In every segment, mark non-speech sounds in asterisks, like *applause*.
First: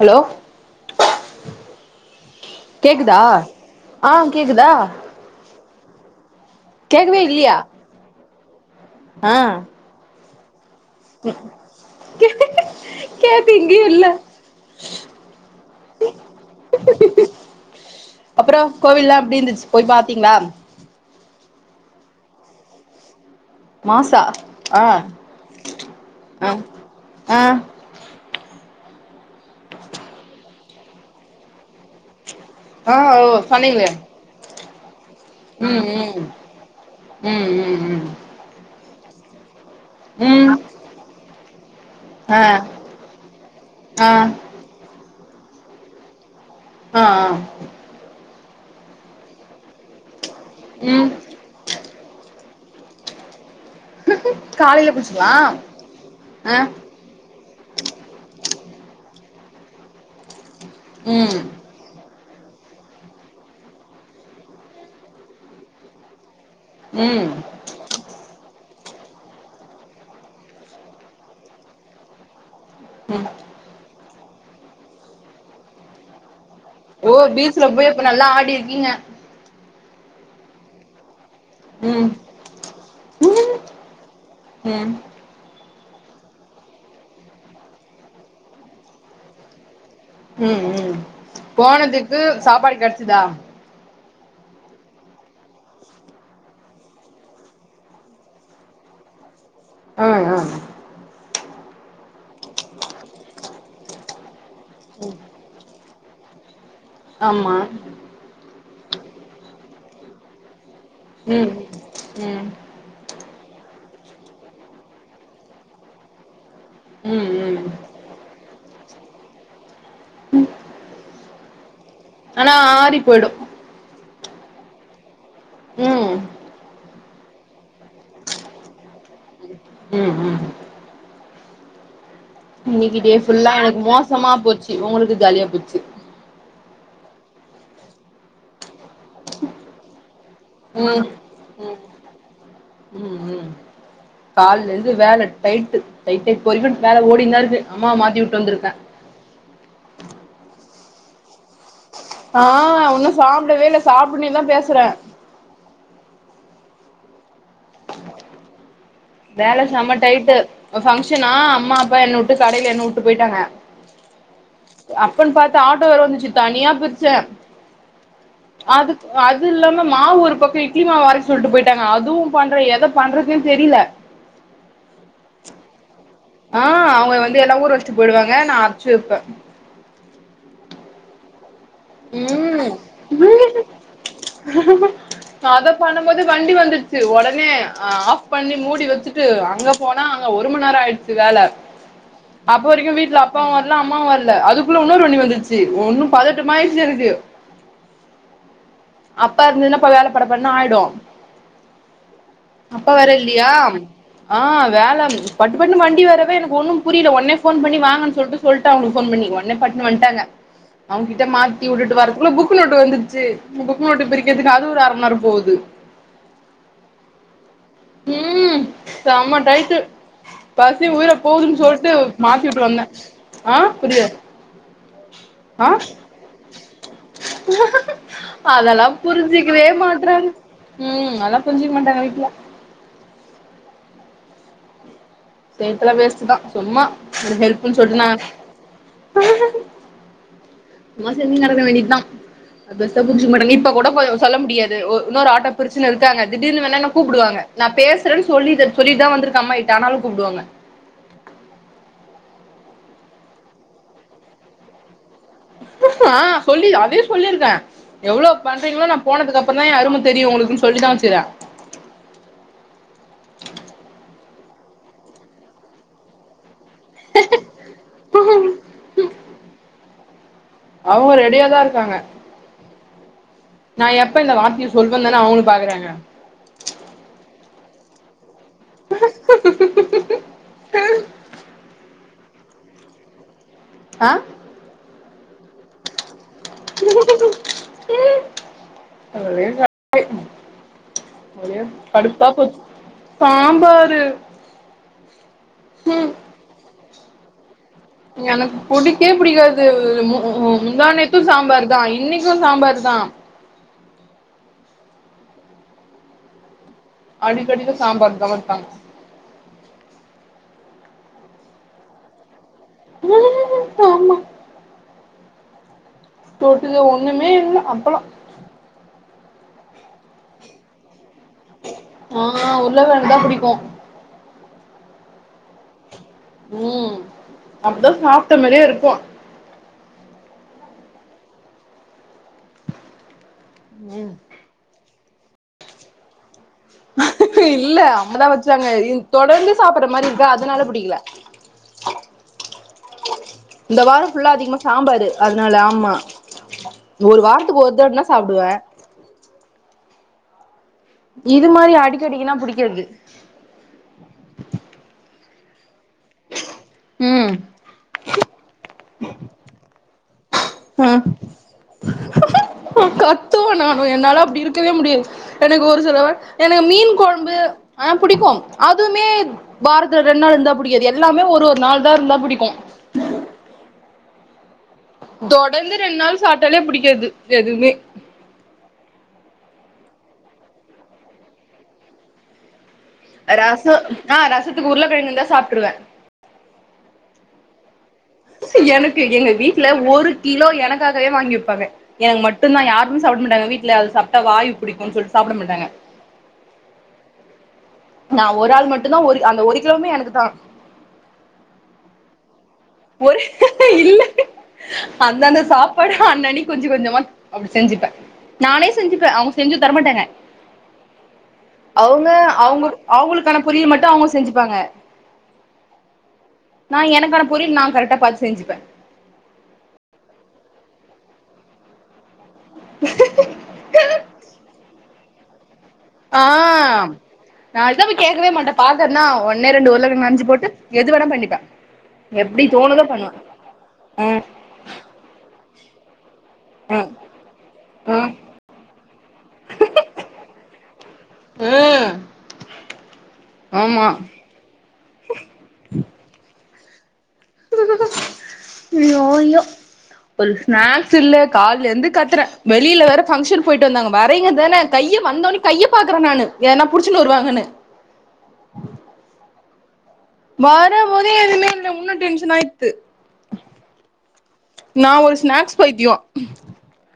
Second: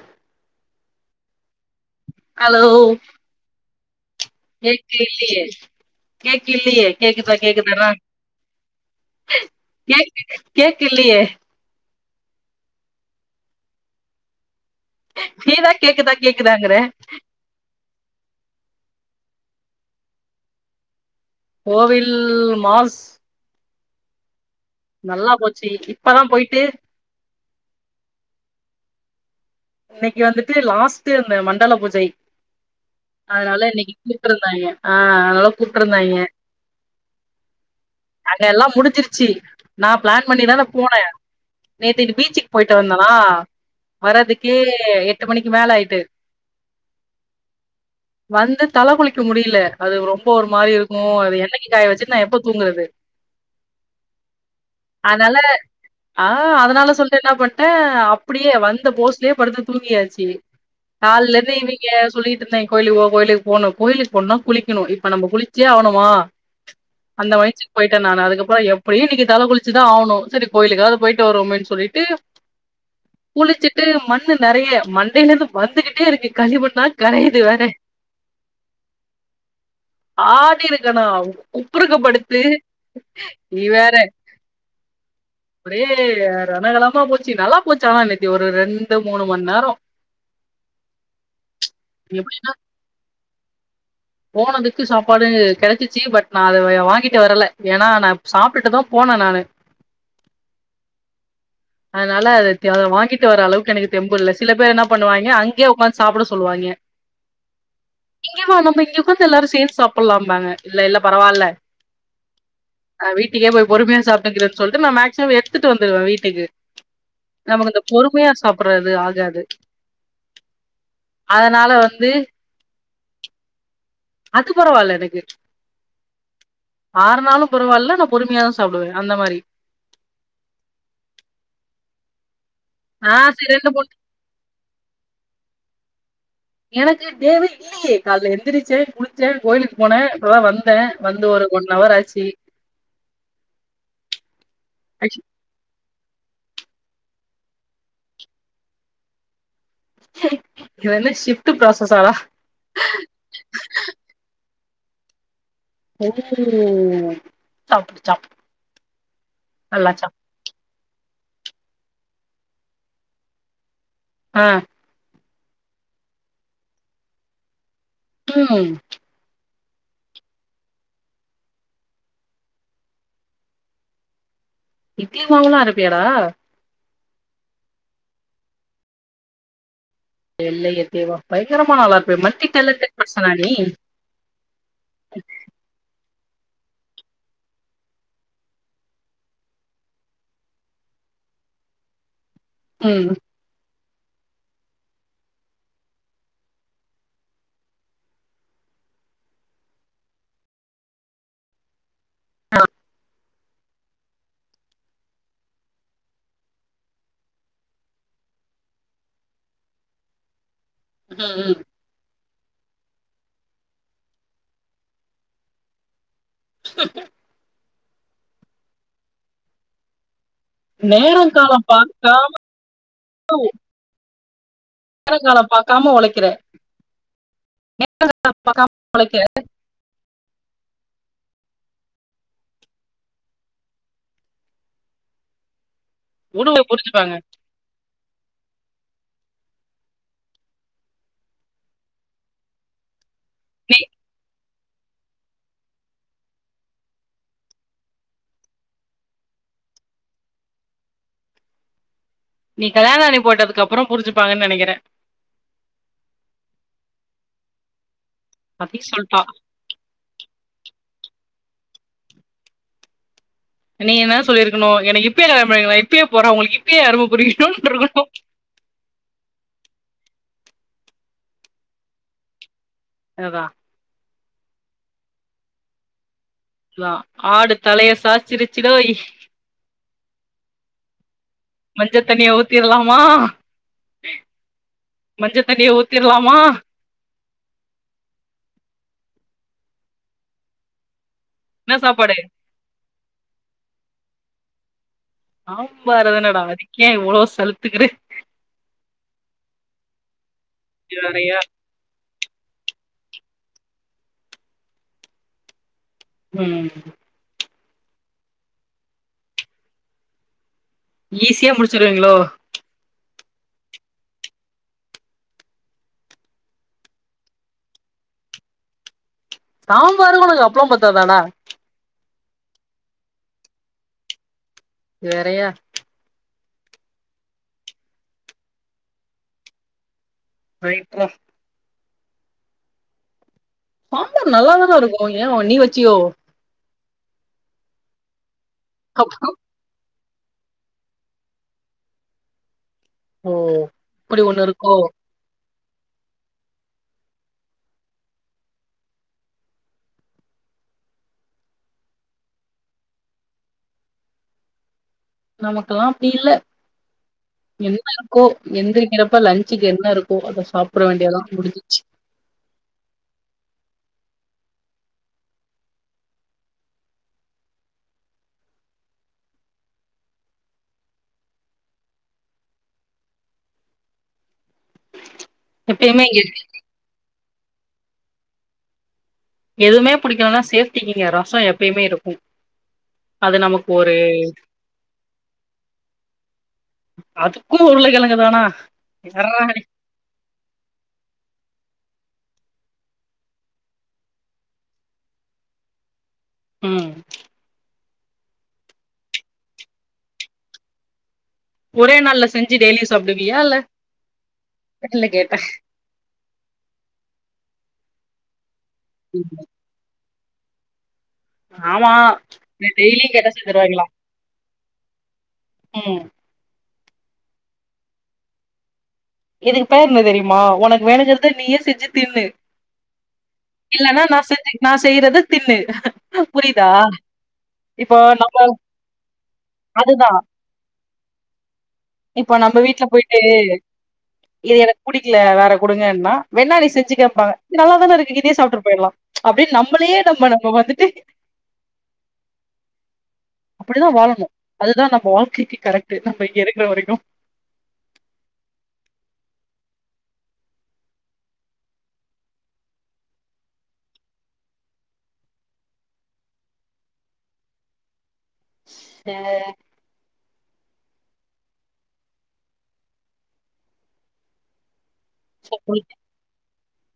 hello hello கேக்குதா ஆ கேக்குதா கேக் இல்லயே கேக் இல்லயே கேக்கவே கேக்குதா இல்லியா கேக்குதானா ஆ கேக் கேக்கு இல்லையே கேக் இங்கயு இல்ல நீதா கேக்குதா கேக்குதாங்கற அப்புறோ கோவில் எல்லா அப்டி இருந்துச்சு போய் பாத்தீங்களா கோவில் மாஸ் மாசா ஆ நல்லா போச்சு இப்பதா ஆ போயிட்டு ஆ இன்னைக்கு வந்துட்டு லாஸ்ட் இந்த மண்டல பூஜை ஆ ஓ அதனால சொன்னீங்களே இன்னைக்கு கூப்ட்ருந்தாய்ங்க ஆ அதனால ம் கூப்பிட்ருந்தாய்ங்க ம் ம் ம் அங்க எல்லா முடிச்சிருச்சு நா பிளான் ம் ம் பண்ணிதான போன நேத்துக்கு ஆ பீச்சுக்கு போயிட்டு வந்தனா ஆ வர்றதுக் ஆ யே எட்டு மணிக்கு மேல ஆயிட்டு ஆ ஆ வந்து தல குளிக்க முடில அது ரொம்ப ஒரு மாரி இருக்கு ம் அது என்னைக்கு காய வச்சுட் நா எப்ப தூங்கற்து காலைல குளிச்சிங்களா அதனால ஆ அதனால சொல்டு என்ன ப ஆ அப்டியே வந்த போஸ்லயே படுத்து தூங்கியாச்சு ம் நாள்ளருந்து இனி இங்க சொல்லிட்ருந்தாய்ங் கோயிலுக்கு போ கோயிலுக்கு போனு கோயிலுக்கு போனுனா குளிக்கணு இப்ப நம்ம குளிச்சே ஆவணுமா ம் அந்த *unintelligible* போயி க நானு அதுக்கப்புற எப்டியு இன்னிக்கு தல குளிச்சுதா ஆவனு சரி கோயிலுக்காவது போயிட்டு வருவோமேன்னு சொல்லிட்டு ம் குளிச்சிட்டு மண்ணு நெறைய மண்டயிலர்ந்து வந்துகிட்டே இருக்கு கலிமண் ஓ பீச்சுல போயி அப்ப நல்லா ஆடி இருக்கீங்க ஆடி இருக்கனா ம் உப்புருக்கப்படுத்து ம் நீ வேற ம் ஒரே ரணகலமா போச்சு நல்லா போச்சு ஆனா நேத்தி ஒரு ரெண்டு மூணு மணா நேரோ ம் ம் போனத்துக்கு சாப்பாடு கெடச்சுதா போனதுக்கு சாப்பாடு கெடச்சிச்சி பட் நா அத வாங்கிட்டு வரல ஏன்னா நா சாப்டுட்டுதாப் போன நானு *unintelligible* அதனால அத வாங்கிட்டு வர அளவுக்கு எனக்கு தெம்பு இல்ல சில பேர் என்ன பண்ணுவாய்ங்க அங்கியே ஒக்காந்து சாப்புட சொல்லுவாய்ங்க ஆமா இங்கம்மா நம்ப இங்க ஒக்காந்து எல்லாரு சேந்து சாப்புட்லாம்பாய்ங்க இல்ல இல்ல பரவால்ல ம் ம் நா வீட்டுக்கே போயி பொறுமையா சாப்பிட்டுகேக்குறேன்னு சொல்லிட்டு நா மேக்சிமம் எடுத்துட்டு வந்துடுவே வீட்டுக்கு ம் ம் நமக்கு இந்த பொறுமையா சாப்புட்றது ஆகாது அதனால வந்து ஆனா ஆறி போயிடோ அது பரவால்ல எனக்கு ம் ஆறுநாளு பரவால்ல நா பொறுமையா தா சாப்புடுவே அந்த மாரி ம் ம் இன்னிக்கி டே ஆ ஃபுல்லா சரி ரெண்டு எனக்கு மோசமா போச்சு உங்குளுக்கு ஜாலியா போச்சு எனக்கு டே வே இல்லியே கால்ல எந்திரிச்சே குளிச்சே கோயிலுக்கு போனே இப்பதா வந்தே ம் வந்து ஒரு ம் ஒன்னவர் ஆச்சு ம் ம் கால்லருந்து வேல டைட்டு *unintelligible* வேல ஓடிந்தா இருக்கு அம்மாவ மாத்தி விட்டு வந்திருக்கே ஏ இது வந்து ஷிஃப்ட் ப்ராசசாடா ஆ உன்னோ சாப்டவே இல்ல சாப்ட்டுனேதா பேசுற வெறும் சாப்புடு சாப்புடு வேல செம டைட்டு ஒரு பங்க்ஷனா அம்மா அப்பா என்ன உட்டு கடையில என்ன உட்டு போயிட்டாங்க ஆ அப்பன்னு பாத்து ஆட்டோ வேர வந்துச்சு தனியா பிரிச்சே ம் அதுக்கு அது இல்லாம மாவு ஒரு பக்கோ இட்லி மாவு அரைக்க சொல்லிட்டு போயிட்டாங்க அதுவு பண்ற எத பண்றதுன்னு தெரியுல இட்லி மாவுலா அரப்பியாடா ஆ அவுங்க வந்து எல்லா ஊர வெச்சிட்டு போயிடுவாங்க நா அரச்சு வெப்பே வெள்ளைய தேவா பயங்கரமான ஆளா இருப்பியா மல்டி ம் டேலெண்ட்டட் பர்சனா நீ அத பண்ணும்போது வண்டி வந்துட்சு ஒடனே ஆஃப் பண்ணி மூடி வெச்சுட்டு அங்க போனா அங்க ஒரு மணி நேரோ ஆயிடுச்சு வேல அப்ப வரிக்கோ ம் வீட்ல அப்பாவு வர்ல அம்மாவு வர்ல அதுக்குள்ள உன்னோரு வண்டி வந்துருச்சு ஒன்னு பதட்டமாயிடு்ச்சி எனக்கு அப்பா இருந்ததுன்னா அப்ப வேல பட படன்னு ஆயிடோ அப்பா வேர இல்லியா ஆ வேலை பட்டு பட்டு வண்டி வரவே எனக்கு ஒண்ணு புரியுல ஒன்னே ஃபோன் பண்ணி வாங்கன்னு சொல்ட்டு சொல்ட்ட அவுங்குளுக்கு ஃபோன் பண்ணி ஒட்னே பட்னு வன்ட்டாங்க *unintelligible* இத மாத்தி வுட்டுட்டு வரதுகுள்ள புக்கு நோட்டு் வந்துச்சு புக்கு நோட்டு் பிரிக்கிறதுக்கு அது ஒரு அர மண்நேரோ போது *inaudible* ம் செம்ம டைட்டு பசி உயிர நேரோ காலோ போகுதுன்னு பாக் சொல்ட்டு கால மாத்தி வுட்டு வந்தே ஆ புரில நேரோ காலோ பாக்காம ஒழைக்கிறே அதெல்லா ஒழைக்கிற புரிஞ்சுக்க வே மாற்றங்க ம் அதெல்லா புரிஞ்சுக்க மாட்டாங்க வீட்ல சேத்துல வேஸ்ட்தா உடுவே சும்மா புரிஞ்சுப்பாங்க ஹெல்ப்ன்னு சொல் நா சும்மா செஞ்சினு கடக்க வேண்டியதா அ பெர்சா புரிஞ்சிக்க மாட்டாங்க இப்ப நீ கூட சொல்ல முடியாது இன்னொரு ஆட்ட பிரிச்சினு இருக்காங்க திடீர்னு வேணா என்ன கூப்டுவாங்க நா பேசுறேன் சொல்லி சொல்லிட்டு தா வந்திருக்க அம்மா ஆனாலு கூப்டுவாங்க நீ கல்யாணி போட்டதுக்கு அப்புறோ புரிஞ்சுப்பாங்கன்ன நெனைக்கிற ஆ சொல்லி அதே சொல்லியிருக்க எவ்ளோ பண்றீங்களோ அதையு நா சொல்ட்டா போனதுக்கு அப் அப்பதா எ அரும தெரியு உங்களுக்குனு சொல்லிதா வச்சிர நீங்க என்ன சொல்லிருக்கணு எனக்கு இப்பயே கல்யாண பண்ணி வை இப்பயே போற உங்களுக்கு இப்பயே எ அரும புரியனுன்ருக்கணு அவங்க ரெடியாதா இருக்காங்க அதா நா எப்ப இந்த வார்த்தைய சொல்வ தான அவங்களு பாக்குறாங்க லா ஆடு தலைய சாச்சிருச் சிடோய் மஞ்ச தண்ணிய ஊத்திர்லாமா ஆ மஞ்ச தண்ணிய ஊத்திர்லாமா ஒரே ஒரே என்ன சாப்பாடு கடுப்பா போச்சு சாம்பாரு ம் சாம்பாரு தானடா அதுக்கே இவ்ளோ சலுத்துக்குற எனக்கு புடிக்கே புடிக்காது முந்தாநேத்து வேறயா சாம்பார் தா இன்னைக்கு சாம்பார் தா ம் அடிக்கடிக்கு சாம்பார் தா வப்பாங்க ஈஸியா முடிச்சிருவிங்களோ ஆமா தொட்டுக ஒண்ணுமே இல்ல அப்பளோ சாம்பாருக்கு உனக்கு அப்பளோ பத்தாதாடா ஆ உருளகெழங்கு தா புடிக்கு வேறையா ம் அப்பதா சாப்ட்ட மாரியே இருக்கு ரைட்ரா சாம்பார் நல்லாத தான இருக்கு ஏ நீ வச்சியோ இல்ல அம்மாதா வச்சாங்க தொடர்ந்து சாப்பட்ற மாரி இருக்கா அதனால புடிக்கல ஓ இந்த வார அப்படி ஃபுல்லா ஒண்ணு அதிகமா இருக்கோ சாம்பாரு அதனால ஆமா ஒரு வாரத்துக்கு ஒரு தட்னா சாப்டுவ இது மாரி அடிக்க அடிக்கனா புடிக்காது நமக்கெல்லா அப்டி இல்ல ம் என்ன இருக்கோ எந்திரிக்கிறப்ப லன்ஞ்சுக்கு என்ன இருக் இப்போ அத சாப்ட வேண்டியதா முடிஞ் ந கத்துவ நானு என்னால அப்டி இருக்கவே முடியாது எனக்கு ஒரு சில எனக்கு மீன் கொழம்பு அ புடிக்கோ அதுமே வாரத்துல ரெண்டு நாள் இருந்தா புடிக்காது எல்லாமே ஒரு ஒரு நாள் இருந்தா புடிக்கோ தொடர்ந்து ரெண்டு எப்பயுமே நாள் இங்க சாப்ட்டாலே புடிக்காது எதுமே எதுமே புடிக்கலனா சேஃப்ட்டிக்கி இங்க ரசோ எப்பயுமே இருக்கோ ரசோ அ ரசத்துக்கு உருளக்கெழங்கு இருந்தா சாப்ட்ருவ அதுக்கு உருளக்கெழ எனக்கு எங்க வீட்ல ஒரு கிலோ எனக்காகவே வாங்கி வெப்பாங்க எனக்கு மட்டுந்தா யாருமே சாப்ட மாட்டாங்க வீட்ல அது சாப்ட்டா வாயு புடிக்குன் சொல்ட்டு சாப்ட மாட்டாங்க ம் நா ஒரு ஆள் மட்டுந்தா ஒரு அந்த ஒரு கிலோவுமே எனக்கு தா ஒரே நாள்ல செஞ் ஒரே இல்ல இல்ல கேட்டே அந்தந்த சாப் படு அன் அன்னக்கி கொஞ்ச கொஞ்சமா அப்டி செஞ்சுப்ப நானே செஞ்சுப்ப அவுங்க செஞ்சு தரமாட்டாங்க ஆமா அவுங்க அவுங்க டெய்லியு கேட்டா அவுங்குளுக்கான பொரிய செஞ்சுருவாய்ங்களா மட்டு அவுங்க செஞ்சுப்பாங்க ம் நா எனக்கான பொரியல் நா கரெக்டா பாத்து செஞ்சுப்ப இதுக்கு பேர் ன்ன தெரிய்மா ஒனக்கு வேணுங்கற்த நீயே செஞ்சு தின்னு இல்லனா நா செஞ்சு நா செய்யிறத தின்னு ஆ புரியுதா நா அதுக் தா இப்போ பேய் கேக்கவே நம்ம மாட்ட பாக்கற்னா ஒன்னே ரெண்டு உர்ளக்கழங்க அதுதா அர்ஞ்சு போட்டு எது வேணாப் பண்ணிப்ப இப்போ எப்டி நம்ம தோணுதோ வீட்ல பண்ணுவ போயிட்டு அ இது எனக் புடிக்கில வேற குடுங்கன்னா வெண்ணா நீ ம் செஞ்சுக்கம்பாங்க இது ம் நல்லாதானருக்கு இதே சாப்ட்ரு போயிற்லா அப்டின் நம்மளயே நம்ம நம்ம வந்துட்டு உ ஆமா அப்டிதா வாழணு அதுதா நம்ப வாழ்க்கைக்கு கரெக்ட்டு நம்ப இங்க இருக்குற வரைக்கு ஐயோ ஐயோ ஒரு ஸ்நேக்ஸ் இல்ல கால்லேர்ந்து கத்துற வெளில வேற ஃபங்க்ஷன்க் போயிட்டு வந்தாங்க வரைங்கதன கைய வந்த ஒனே கைய பாக்குற நானு எதனா புடிச்சுன்னு வருவாங்கன்னு எ அ அ வரம்போதே எதுமே இல்ல உன்னு டென்ஷன் ஆயித்து நா ஒரு ஸ்நேக்ஸ் பைத்தியோ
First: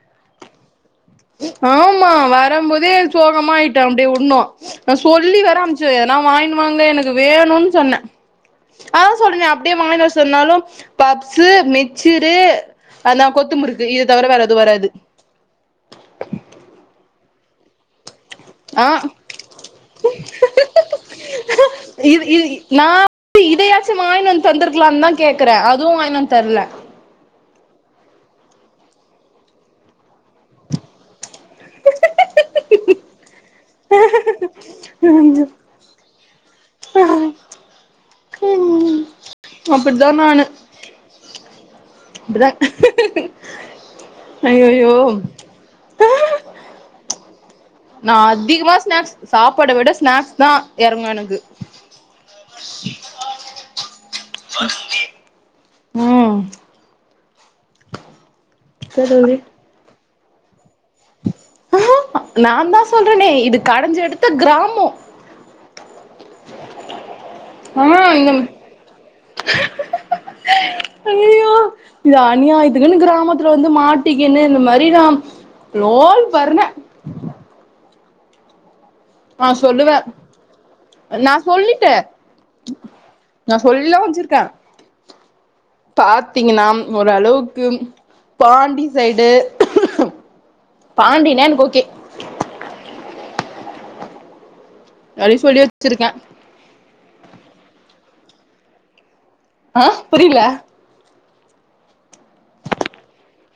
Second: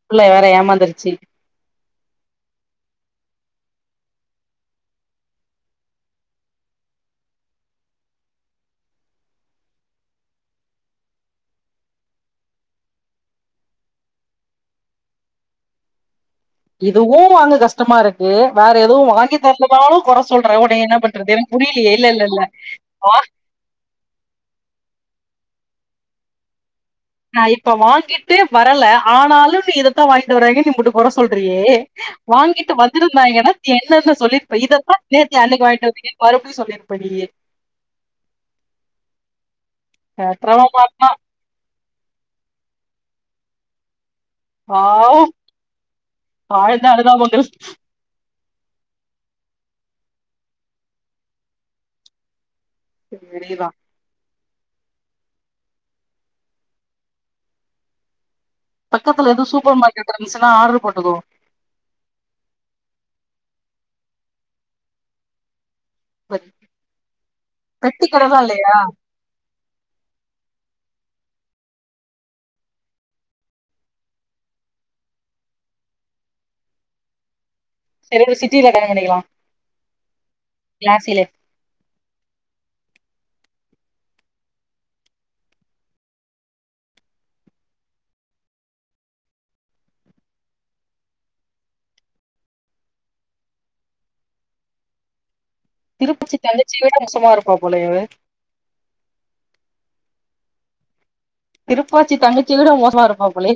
புள்ளை வேற ஏமாந்துருச்சி ஆமா வரம்போதே சோகமாயிட்ட அப்டே உன்னு நா சொல்லி வேற அம்ச்ச எதனா வாய்ன்னு வாங்க எனக்கு வேனுன்னு சொன்ன அதா சொல்றனே அப்டே வாய்ன் வர சொன்னாலு பப்ஸு மிச்சுரு அது நா கொத்து முறுக்கு இத தவர வேற எது வராது இதுவு வாங்க கஸ்ட்டமா இருக் வேற எதுவு ஆ வாங்கி தர்லனாலு கொற சொல்ற ஒன்னய என்ன பண்றது எனக்கு புரிய்லியே இல்லல்லல்ல நா இதயாச் ச்சு வாய்ன் வந்து தந்துருக்குலான் தா கேக்குற அதுவு வாய்ன் வந் தர்ல நா இப்ப வாங்கிட்டு வரல ஆனாலு நீ இதத்தா வாய் ட்டு வராங்கன்னு நீ இம்புட்டு கொற சொல்றியே வாங்கிட்டு வந்துருந்தாய்ங்கனா நீ என்னன்ன சொல்லிருப்ப இதத்தா நேத்து அன்னக்கு வாய்ட்டடு வந்திங்கன் மறுப்டி சொல்லிருப்ப நீயி அப்டிதா நானு *unintelligible* மாட் மா அப்டிதா ஆ ஐயையோ வ் ஆழ்ந்த அனுதாபங்கள் நா அதிகுமா ஸ்நேக்ஸ் சாப்பாட விட ஸ்நேக்ஸ்தா எறங்கு எனக்கு *inaudible* சரி வெலிய வா ம் பக்கத்தில கடவுளே எதுவு சூப்பர் மார்கெட் இருந்துச்சின்னா ஆர்ரு போட்டுக்கோ நா தா சொல்றனே இது கடஞ்சி எடுத்த கிராமம் *inaudible* கடதா இல்லையா *unintelligible* அய்யய்யோ இது அனியாதுக்குன்னு கிராமத்துல வந்து மாட்டிக்குன்னு இந்த மாதிரி நா லோன் வரல சரி ஒரு சிட்டில வேண கல்யாண பண்ணிக்கலா ஆ சொல்லுவ கிளாசிலே நா சொல்லிட்ட நா சொல்லாம வச்சிருக்கே பாத்தீங்கன்னா ஓரளவுக்கு பாண்டி சைடு பாண்டினா எனக்கு ஓகே அயிஸ் வர்யா திருப்பச்சி தங்கச்சி விட மோசமா இருப்பா போல இவ ஆ புரியல திருப்பாச்சி தங்கச்சட மோசமா இருப்பா போலே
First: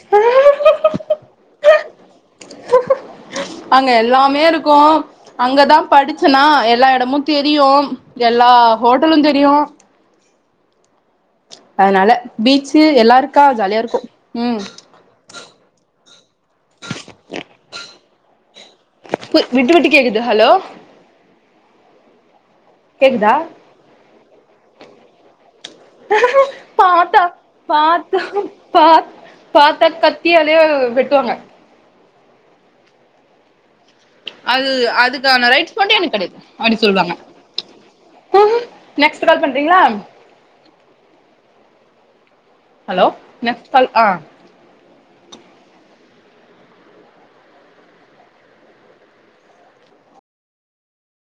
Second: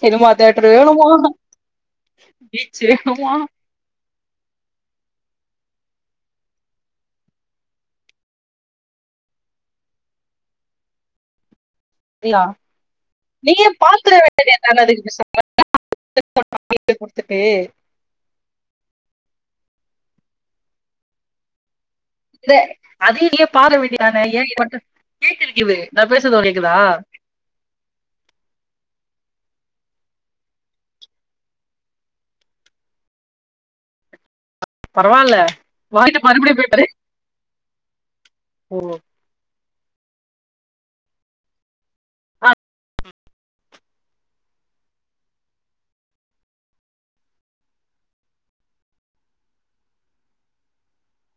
சிமா தேட்ரு வேணுமா பிச்சு வெனுமா அங்க எல்லாமே இருக்கோ அங்கதா படிச்சனா எல்லா எடமு தெரியு எல்லா ஹோட்டலு தெரியு அதனால சரியா பீச்சு எல்லா இருக்கா நீங்க ஜாலியா இருக்கு பாக்குற ம் வேனதுக்கு *unintelligible* *inaudible* குடுத்துட்டு பு விட்டு விட்டு கேக்குது ஹலோ இத அதையு கேக்குதா நீயே பாட வேண்டியதான ஏ மட்டு கேக்குருக்கலா நா பேசுறது கேக்குதா பாத்தா பாத்தா பா பாத்தா கத்தியாலே வெட்டுவாங்க அது பரவால்ல அதுக்கான ரைட்ஸ் மட்டு எனக் வாங்கிட்டு கடை மறுபடியு போய் அப்டின்னு பாரு சொல்லுவாங்க நெக்ஸ்ட் கால் பண்றீங்களா ஓ அலோ நெக்ஸ்ட் கால் ஆ